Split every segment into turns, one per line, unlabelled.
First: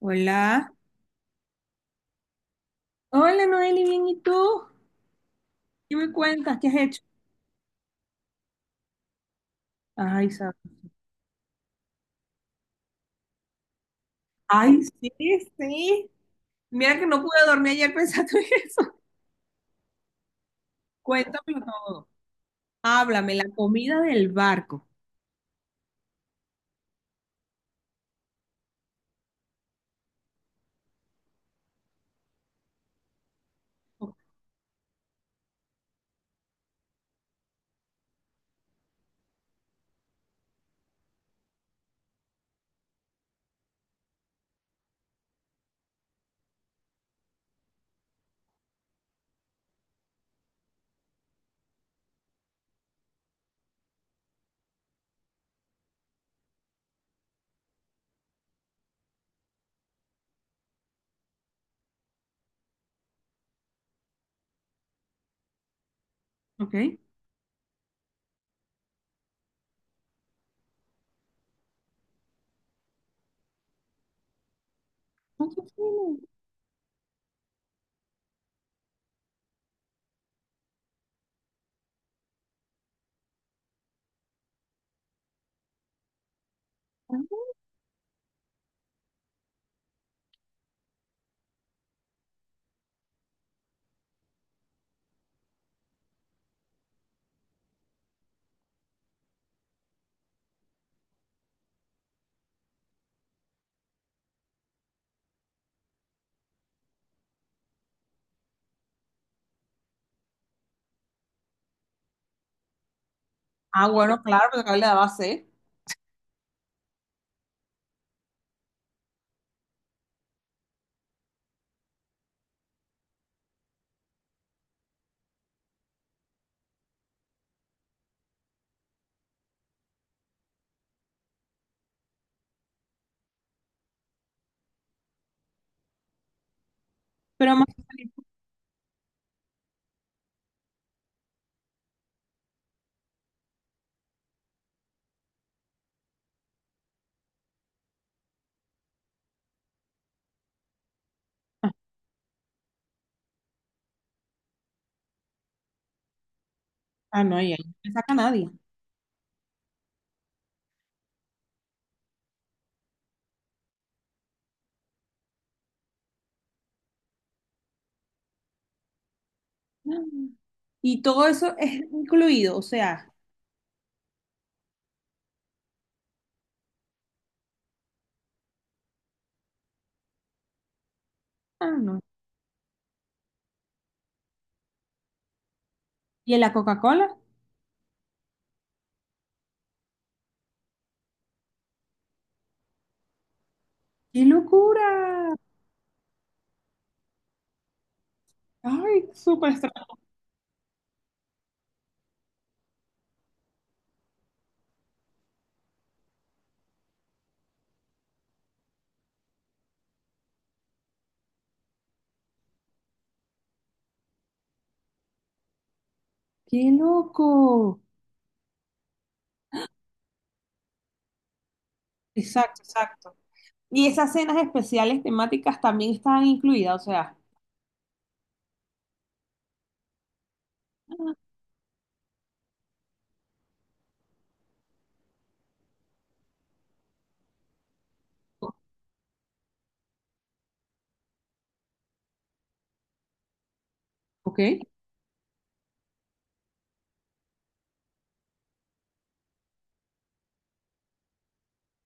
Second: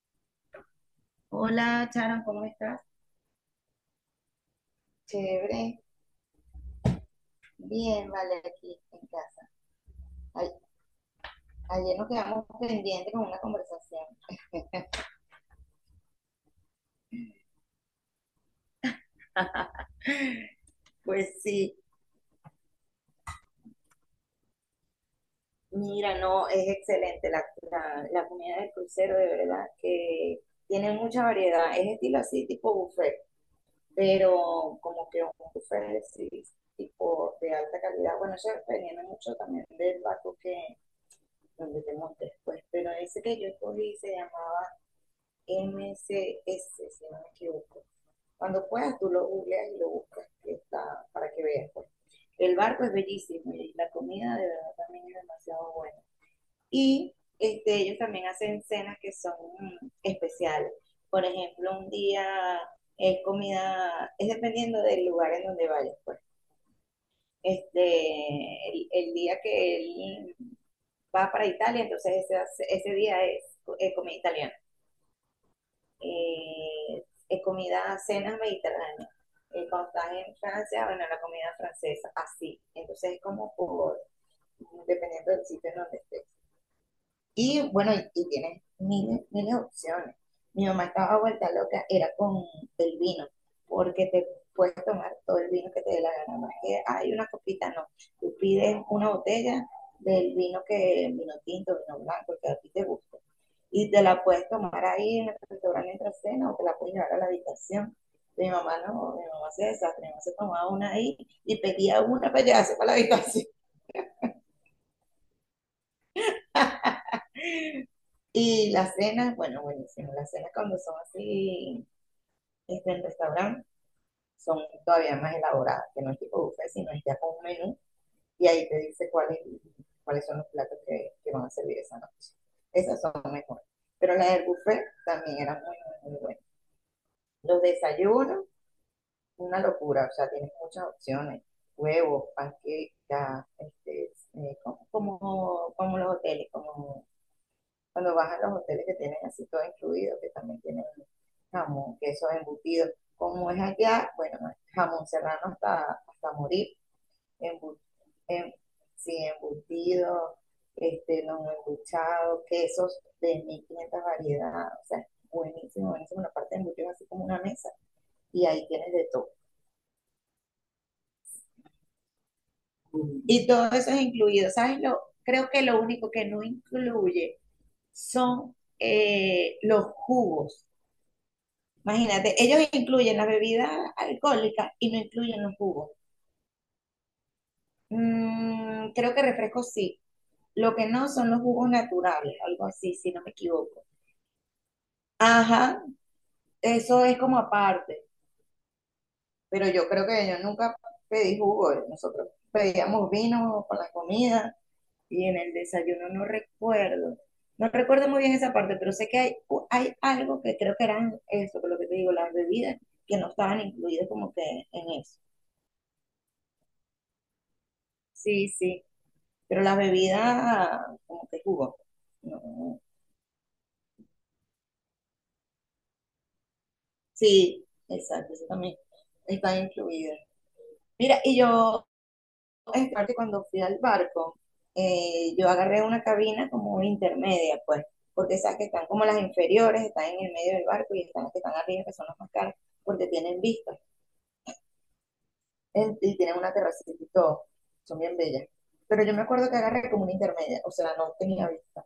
Hola,
Hola, Charon, ¿cómo estás?
Hola Noeli, bien, ¿y tú?
Chévere,
¿Qué me cuentas? ¿Qué has hecho?
bien, vale, aquí en casa.
Ay,
Ay-
sabes.
Ayer nos quedamos pendientes con una conversación.
Ay, sí, sí. Mira que no pude dormir ayer pensando en eso.
Pues
Cuéntamelo
sí,
todo. Háblame, la comida del barco.
mira, no, es excelente la comida del crucero, de verdad, que tiene mucha variedad. Es estilo así, tipo buffet,
O-
pero como que un buffet sí, tipo de alta calidad. Bueno, eso dependiendo mucho también del barco que, donde te montes, pues. Pero ese que yo escogí se llamaba MCS, si no me equivoco. Cuando puedas, tú lo googleas y lo buscas, que está, para que veas, pues. El barco es bellísimo y la comida de verdad también es demasiado buena. Y este, ellos también hacen cenas que son especiales. Por ejemplo, un día es comida, es dependiendo del lugar en donde vayas, pues.
Ok. Ay,
Este, el día que él va para Italia, entonces ese día es comida italiana,
qué fino.
eh, comida, cenas mediterráneas. Cuando estás en Francia, bueno, la comida francesa, así. Entonces es como por, dependiendo del sitio en donde estés. Y bueno, y tienes miles, miles de opciones. Mi mamá estaba vuelta loca, era con el vino, porque te puedes tomar todo el vino que te dé la gana. No es que hay una copita, no. Tú pides una botella del vino que, vino tinto, vino blanco, que a ti te guste. Y te la puedes tomar ahí en el restaurante entre cena o te la puedes llevar a la habitación. Mi mamá no, mi mamá se desastre, mi mamá se tomaba una ahí y pedía una para llevarse para la habitación.
Ah, bueno, claro, pero acá le daba sed.
Y las cenas, bueno, buenísimo, las cenas cuando son así este, el restaurante son todavía más elaboradas, que no es tipo buffet, sino es ya con un menú y ahí te dice cuáles son los platos que van a servir esa noche. Esas son mejores. Pero las del buffet también eran muy, muy, muy buenas.
Pero
Los
más.
desayunos, una locura, o sea, tienes muchas opciones. Huevos, panquecas, este, como los hoteles, como cuando vas a los hoteles que tienen así todo incluido, que también tienen jamón, queso embutido. Como es allá, bueno, jamón serrano hasta morir,
Ah, no, ya no
embu-
me saca nadie.
em- sí, embutido, este, los embuchados, quesos de 1.500 variedades. O sea, buenísimo, buenísimo. Una parte de embutido es así como una mesa y ahí tienes de todo.
Y todo eso es incluido, o sea.
Y todo eso es incluido. ¿Sabes? Lo, creo que lo único que no incluye son los jugos.
Ah, no.
Imagínate, ellos incluyen las bebidas alcohólicas y no incluyen los jugos.
¿Y en la Coca-Cola?
Creo que refrescos sí. Lo que no son los jugos naturales, algo así, si no me equivoco.
¡Qué locura!
Ajá, eso es como aparte.
Ay, súper
Pero
extraño.
yo creo que yo nunca pedí jugo. Nosotros pedíamos vino para la comida y en el desayuno no recuerdo. No recuerdo muy bien esa parte, pero sé que hay, hay algo que creo que eran eso, que lo que te digo, las bebidas que no estaban incluidas como que en eso.
¡Qué loco!
Sí, sí. Pero la bebida, como que jugo.
Exacto,
No.
exacto. Y esas cenas especiales temáticas también estaban incluidas, o sea.
Sí, exacto, eso también está incluido. Mira, y yo, es parte cuando fui al barco, yo agarré una cabina como intermedia, pues, porque sabes que están como las inferiores, están en el medio del barco y están las que están arriba, que son las más caras, porque tienen vistas
Ok,
y tienen una terracita y todo, son bien bellas. Pero yo me acuerdo que agarré como una intermedia, o sea, no tenía vista.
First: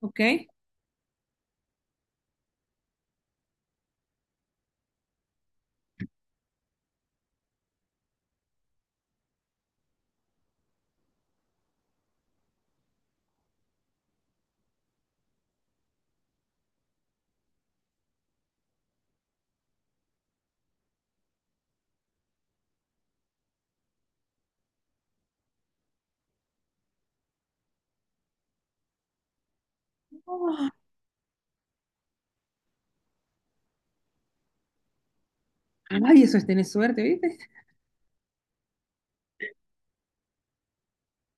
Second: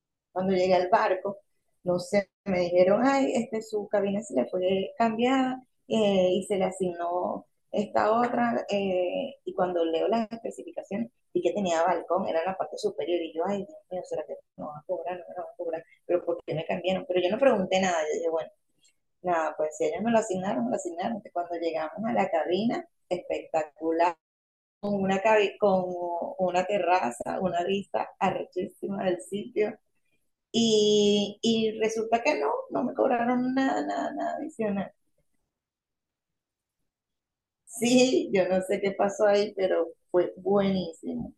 ok.
Cuando llegué al barco, no sé, me dijeron, ay, este, su cabina se le fue cambiada y se le asignó esta otra. Y cuando leo las especificaciones, vi que tenía balcón, era en la parte superior. Y yo, ay, Dios mío, ¿será que no van a cobrar? No me van a cobrar. Pero ¿por qué me cambiaron? Pero yo no pregunté nada. Yo dije, bueno, nada, pues si ellos me lo asignaron, me lo asignaron. Cuando llegamos a la cabina, espectacular una, con una terraza, una vista arrechísima del sitio,
¡Ah!
y resulta que no, no me cobraron nada, nada, nada adicional.
Ay, eso es tener suerte, ¿viste?
Sí, yo no sé qué pasó ahí, pero fue buenísimo,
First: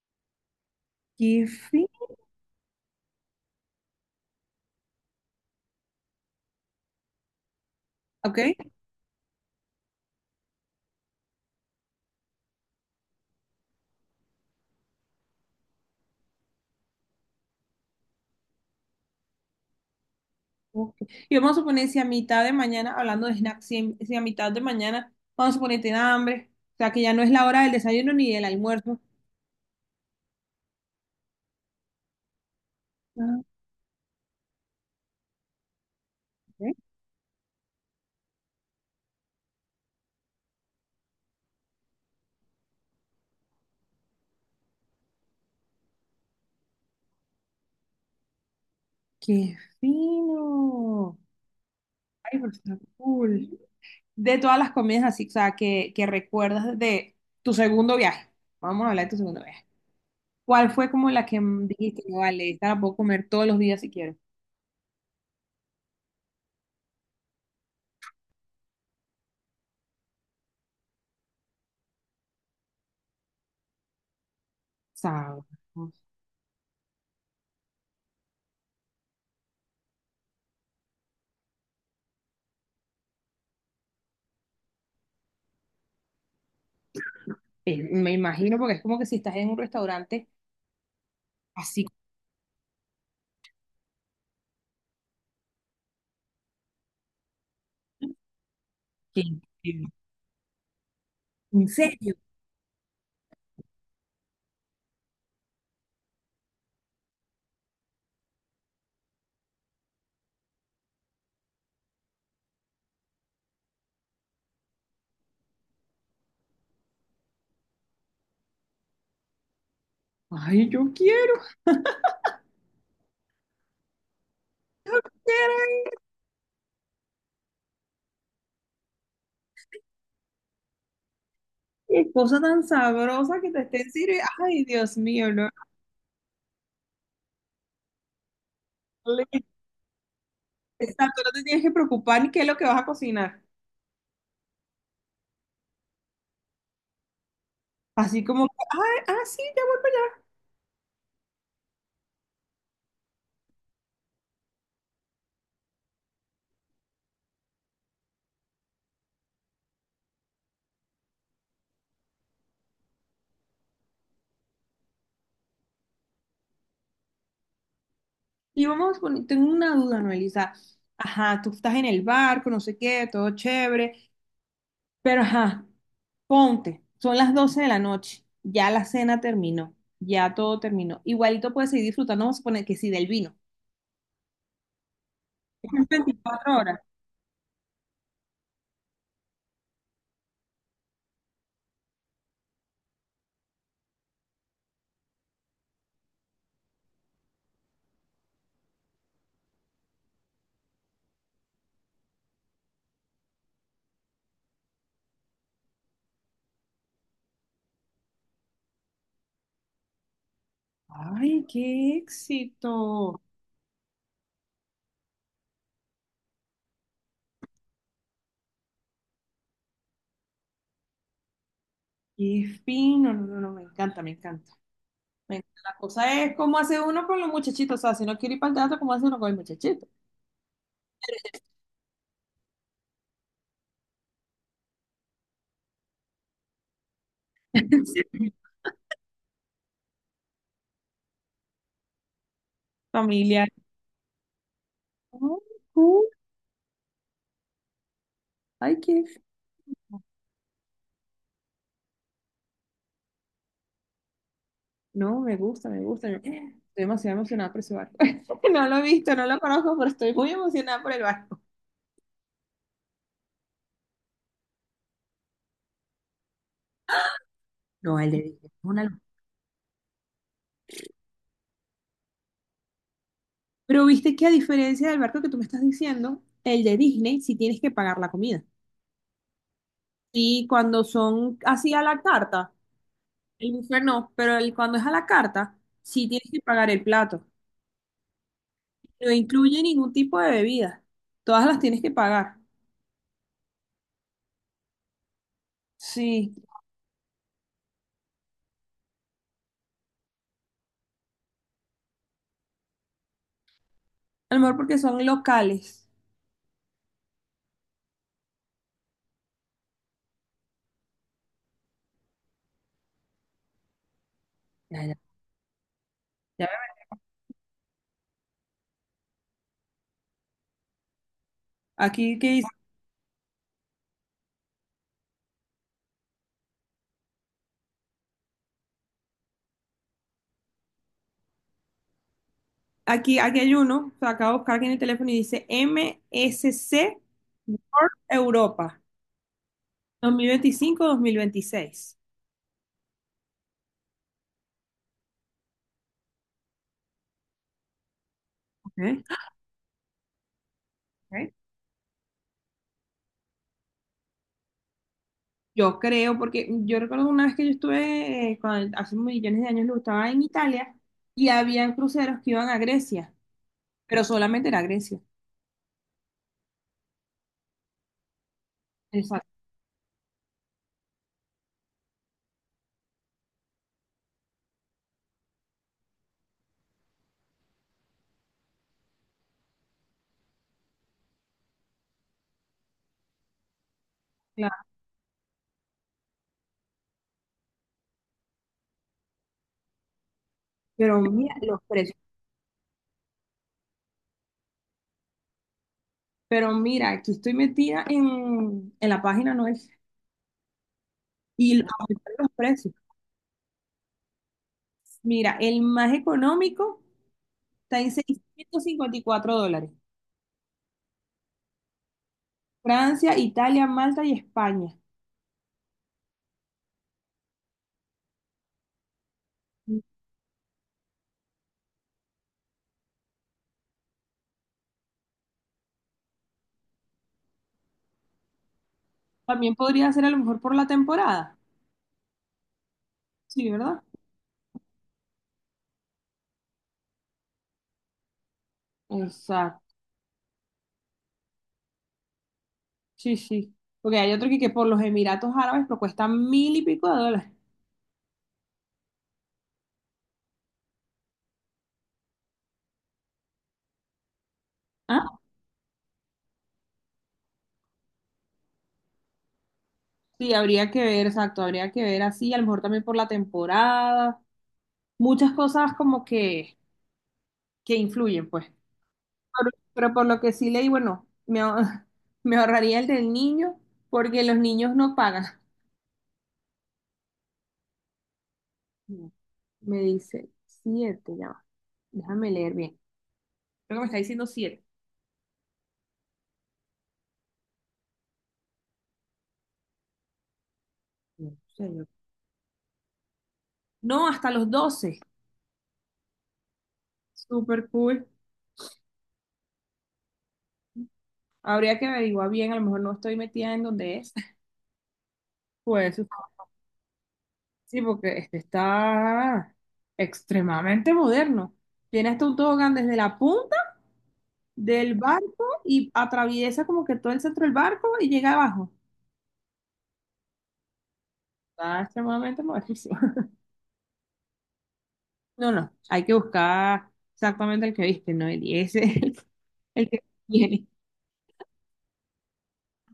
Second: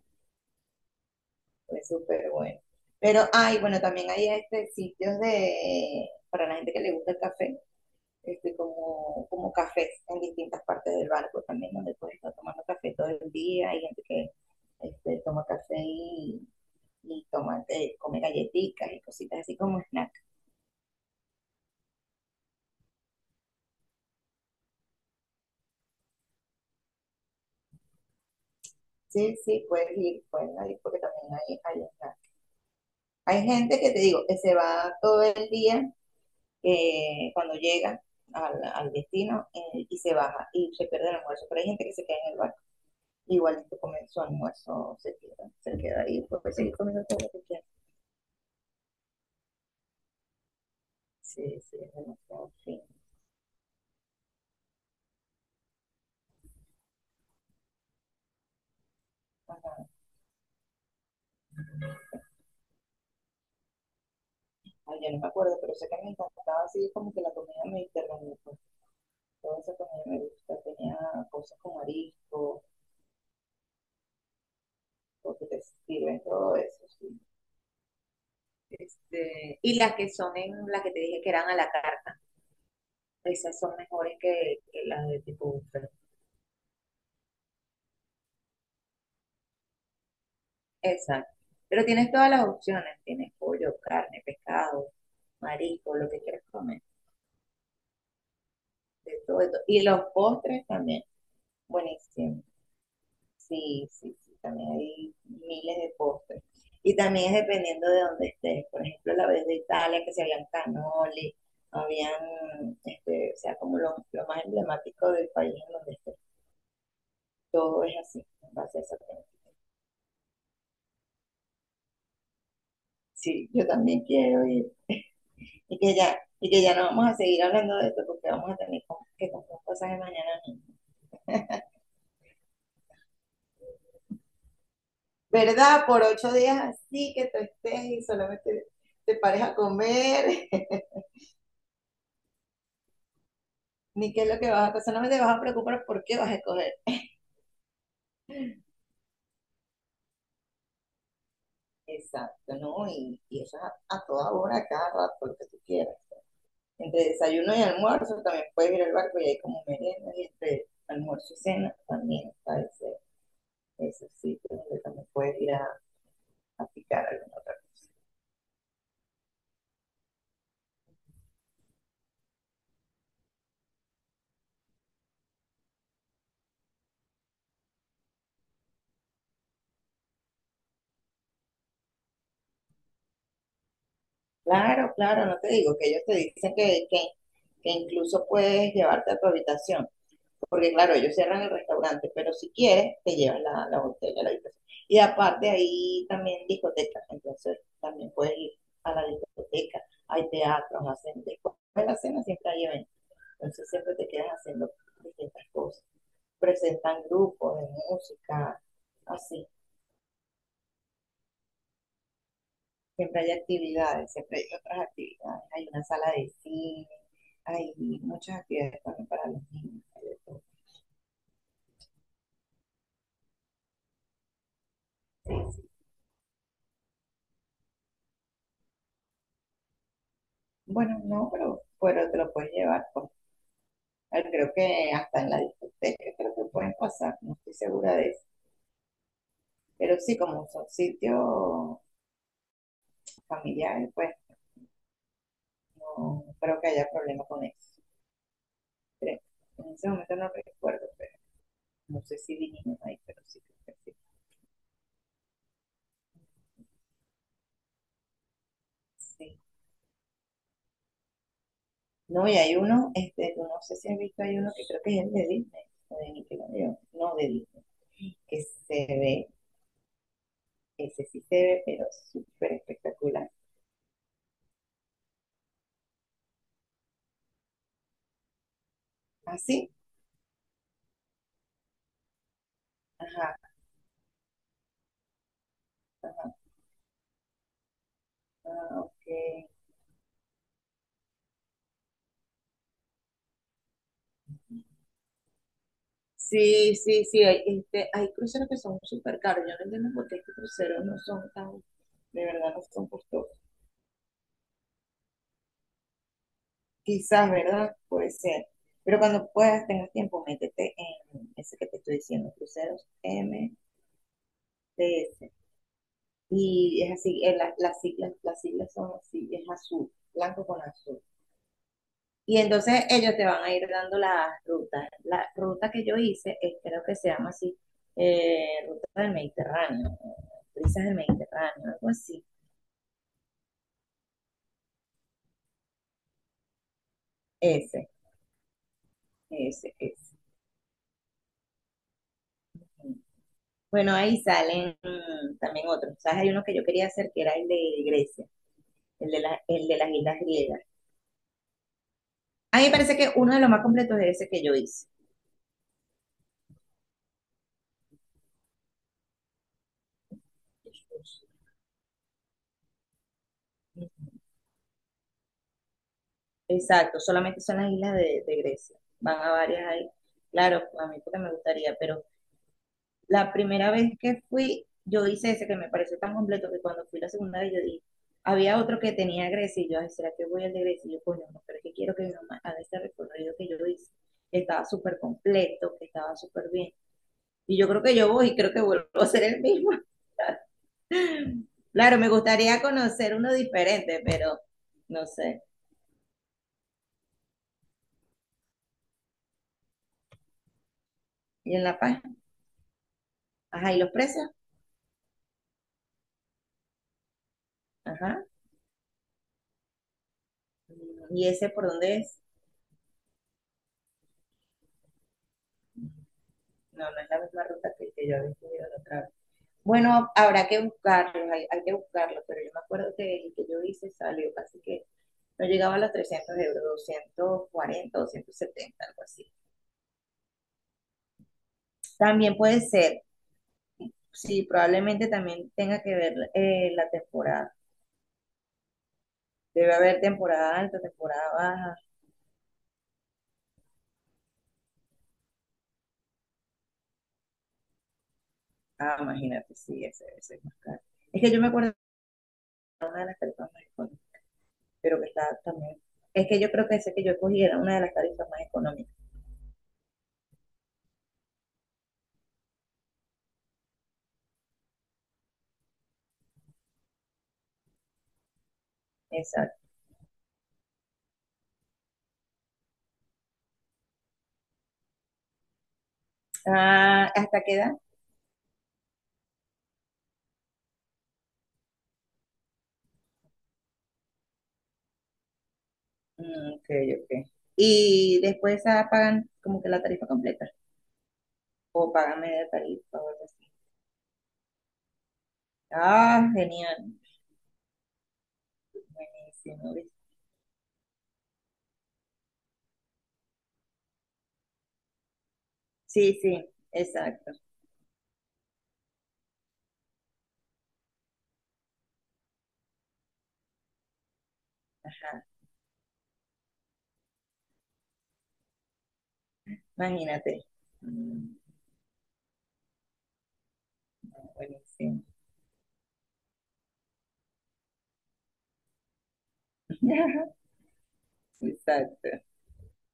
Qué
fue
fin.
súper bueno. Pero, ay, bueno, también hay este, sitios de, para la gente que le gusta el café,
Ok.
este, como cafés en distintas partes del barco también, donde puedes estar tomando café todo el día, hay gente que este, toma café y toma, come galletitas y cositas así como snack.
Ok. Y vamos a suponer si a mitad de mañana, hablando de snacks, si a mitad de mañana, vamos a suponer tiene hambre, o sea que ya no es la hora del desayuno ni del almuerzo.
Sí, sí, puedes ir, pueden ir porque también hay, snack.
Ah,
Hay gente que te digo, que se va todo el día,
ok.
cuando llega al destino y se baja y se pierde el almuerzo, pero hay gente que se queda en el barco. Igualito comen su almuerzo, se queda ahí, pues puede seguir comiendo todo lo que quiera.
¡Qué fino!
Sí, sí, es
Ay, pero
demasiado
está
fino.
cool. De todas las comidas así, o sea, que recuerdas de tu segundo viaje. Vamos a hablar de tu segundo viaje.
Ajá.
¿Cuál fue como la que dijiste, "No, vale, esta la puedo comer todos los días si quiero?
Ay, yo no me acuerdo, pero sé que me encantaba así como que la comida mediterránea, pues toda esa comida me gusta, tenía cosas con marisco,
Sabes.
porque te sirven todo eso, sí. Este, y las que son en las que te dije que eran a la carta, esas son mejores que las de tipo buffet.
Me imagino, porque es como que si estás en un restaurante
Exacto. Pero
así,
tienes todas las opciones. Tienes pollo, carne, pescado, marisco, lo que quieras comer. De
que-
todo, de todo.
que-
Y los postres también.
¿en serio?
Buenísimo. Sí, sí, sí. También hay miles de postres. Y también es dependiendo de dónde estés. Por ejemplo, la vez de Italia, que se habían cannoli, habían, este, o sea, como lo más emblemático del país en donde estés. Todo es así, en base a esa temática.
Ay, yo quiero,
Sí, yo también quiero ir. y
quiero,
que ya, y que ya no vamos a seguir hablando de esto porque vamos a tener que comprar cosas de mañana mismo.
qué cosa tan sabrosa que te estén sirviendo. Ay, Dios mío, no.
¿Verdad? Por 8 días así que tú estés y solamente te
Vale".
pares a comer,
Exacto, no te tienes que preocupar ni qué es lo que vas a cocinar.
ni qué es lo que vas a hacer, solamente te vas a preocupar por qué vas a escoger.
Así como, que, ay, ah, sí, ya.
Exacto, ¿no? Y eso es a, toda hora, a cada rato, lo que tú quieras. Entre desayuno y almuerzo también puedes ir al barco y hay como merienda y entre almuerzo y cena también está ese sitio donde también puedes ir a picar alguna otra.
Y vamos a poner, tengo una duda, Noelisa. Ajá, tú estás en el barco, no sé qué, todo chévere. Pero ajá, ponte, son las 12 de la noche, ya la cena terminó, ya todo terminó. Igualito puedes seguir disfrutando, vamos a suponer que sí, del vino.
Claro, claro, no te digo
Son
que ellos te
24
dicen
horas.
que, que incluso puedes llevarte a tu habitación, porque claro, ellos cierran el restaurante, pero si quieres, te llevan la botella a la habitación. Y aparte ahí también discotecas, entonces también puedes ir a la discoteca, hay teatros, hacen después de la cena siempre hay eventos, entonces siempre te quedas haciendo distintas cosas. Presentan grupos de música, así.
Ay, qué éxito,
Siempre hay actividades, siempre hay otras actividades. Hay una sala de cine, hay muchas actividades también para los niños. Hay de todo.
qué fino, no, no, no, me encanta, me encanta.
Sí,
Me encanta.
sí.
La cosa es cómo hace uno con los muchachitos, o sea, si no quiere ir para el teatro, ¿cómo hace uno con el muchachito?
Bueno, no, pero te lo puedes llevar, pues. Ah, creo que hasta en la discoteca, creo que pueden pasar, no estoy segura de eso.
Sí.
Pero sí, como son sitios
Familiar.
familiares, pues
Ay, cool.
no creo que haya problema con eso.
Ay, qué.
Creo. En ese momento no recuerdo, pero no sé si vinimos ahí, pero sí creo que sí.
No, me gusta, me gusta. Estoy demasiado emocionada por ese bar. No lo he visto, no lo
Sí.
conozco, pero estoy muy emocionada por el bar.
No, y hay uno, este, no sé si has visto, hay uno que creo que es el de Disney, o de Nickelodeon, no de Disney,
No, el de Disney.
que
Es una
se
locura.
ve, ese sí se ve, pero súper espectacular.
Pero viste que a diferencia del barco que tú me estás diciendo, el de Disney sí tienes que pagar la comida.
¿Ah, sí?
Y cuando son así a la carta,
Ajá,
el buffet no, pero cuando es a la carta, sí tienes que pagar el plato.
ah, ok.
No incluye ningún tipo de bebida. Todas las tienes que pagar. Sí,
Sí, sí, sí, hay, este, hay cruceros que son súper caros. Yo no entiendo por qué estos cruceros no son tan, de verdad no son costosos.
a lo mejor porque son locales.
Quizás, ¿verdad? Puede ser. Pero cuando puedas, tengas tiempo, métete en ese que te estoy diciendo, cruceros MTS.
Ya, ya. Ya veo.
Y es así, las siglas son así, es azul, blanco con azul.
Aquí, que
Y
dice-
entonces ellos te van a ir dando las rutas. La ruta que yo hice, creo que se llama así, Ruta del Mediterráneo, Brisas del Mediterráneo, algo así.
aquí hay uno, o sea, acabo de buscar aquí en el teléfono y dice MSC
Ese,
Europa
ese, ese.
2025-2026.
Bueno, ahí salen también otros. ¿Sabes? Hay uno que yo quería hacer que era el de Grecia,
Ok.
el de las islas griegas.
Ok.
A mí me parece que uno de los más completos es ese que yo hice.
Yo creo, porque yo recuerdo una vez que yo estuve, hace millones de años, lo estaba en Italia y habían cruceros que iban a Grecia, pero solamente era Grecia.
Exacto, solamente son las islas de Grecia. Van
Exacto,
a varias ahí. Claro, a mí porque me gustaría, pero la primera vez que fui, yo hice ese que me pareció tan completo que cuando fui la segunda vez yo dije, había otro que tenía Grecia y yo, ay, ¿será que voy al de Grecia? Y yo, coño, no, pero es que quiero que mi mamá haga ese recorrido que yo hice, que
claro.
estaba súper completo, que estaba súper bien. Y yo creo que yo voy y creo que vuelvo a ser el mismo.
Pero mira los precios.
Claro, me gustaría conocer uno diferente, pero no sé.
Pero mira, aquí estoy metida en la página, ¿no es? Y
¿Y en
lo-
La Paz?
aumentaron los precios.
Ajá, ¿y los precios?
Mira, el más económico está en
Ajá.
654 dólares.
¿Y ese por dónde es?
Francia, Italia, Malta y España.
No, no es la misma ruta que yo había subido la otra vez. Bueno, habrá que buscarlo, hay, que buscarlo, pero yo me acuerdo que el que yo hice salió casi que no llegaba a los 300 euros, 240, 270 algo así.
También podría ser a lo mejor por la temporada.
También puede ser,
Sí, ¿verdad?
sí, probablemente también tenga que ver la temporada. Debe
Exacto.
haber temporada alta, temporada baja.
Sí, sí. Porque hay otro que por los Emiratos Árabes pero cuesta mil y pico de dólares.
Ah, imagínate, sí, ese debe ser más caro. Es que yo me acuerdo que una de las tarifas más pero que
Ah,
está también. Es que yo creo que ese que yo cogí era una de las tarifas más económicas.
sí, habría que ver, exacto, habría que ver así, a lo mejor también por la temporada, muchas cosas como que, influyen, pues. Pero,
Exacto.
pero por lo que sí leí, bueno, me ahorraría el del niño, porque los niños no pagan.
Ah, ¿hasta qué edad?
No, me dice siete, ya va. Déjame leer bien. Creo que me está diciendo siete.
Ok, ok. Y después ah, pagan como que la tarifa completa.
No, sé,
O pagan media tarifa o algo así.
no, hasta los 12.
Ah, genial.
Súper cool.
Buenísimo, ¿viste?
Habría que averiguar bien, a lo mejor no estoy metida en donde es. Pues
Sí, sí, exacto.
sí, porque este está extremadamente moderno. Tiene hasta un tobogán desde la punta del
Ajá.
barco y atraviesa como que todo el centro del barco y llega abajo.
Imagínate. Mm,
Está extremadamente modernísimo.
Buenísimo.
No, no, hay que buscar exactamente el que viste, ¿no? Y ese es el que tiene.
Exacto.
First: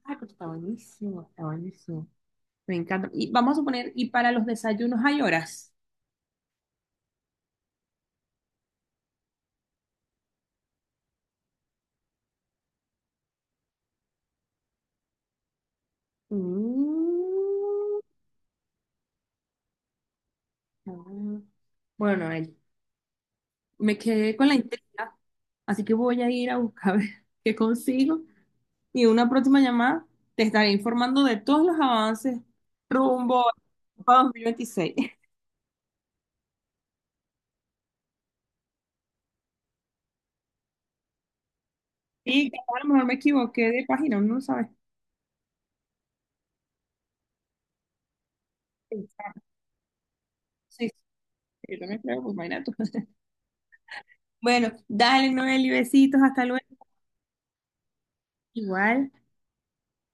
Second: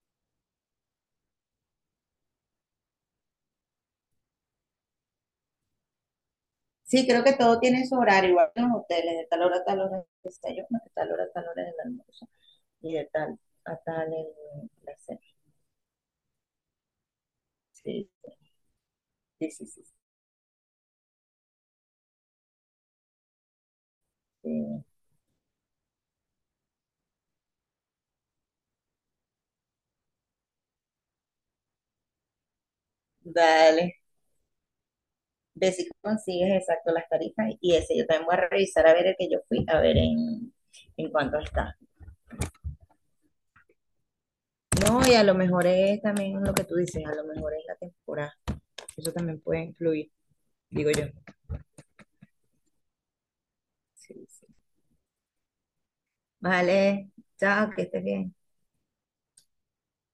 Ah, pero está buenísimo, está buenísimo. Me encanta. Y vamos a suponer, ¿y para los desayunos hay horas?
Sí, creo que todo tiene su horario, igual que en los hoteles, de tal hora a tal hora el desayuno, de tal hora a tal hora el almuerzo y de tal a tal el, la cena.
Mm.
Sí, sí, sí, sí,
Ah, bueno, Noel, me quedé con
sí.
la intriga, así que voy a ir a buscar a ver qué consigo y en una próxima llamada te estaré informando de todos los avances rumbo
Dale,
a 2026.
ve si consigues exacto las tarifas y ese yo también voy a revisar a ver el que yo fui, a ver en, cuánto está.
Y capaz a lo mejor me equivoqué de página, uno no sabe.
No, y a lo mejor es también lo que tú dices, a lo mejor es la temporada,
Sí,
eso también puede influir,
sí,
digo yo.
yo también creo, pues imagínate tú.
Sí, sí.
Bueno, dale, Noel, y besitos, hasta luego.
Vale, chao, que estés bien.
Igual.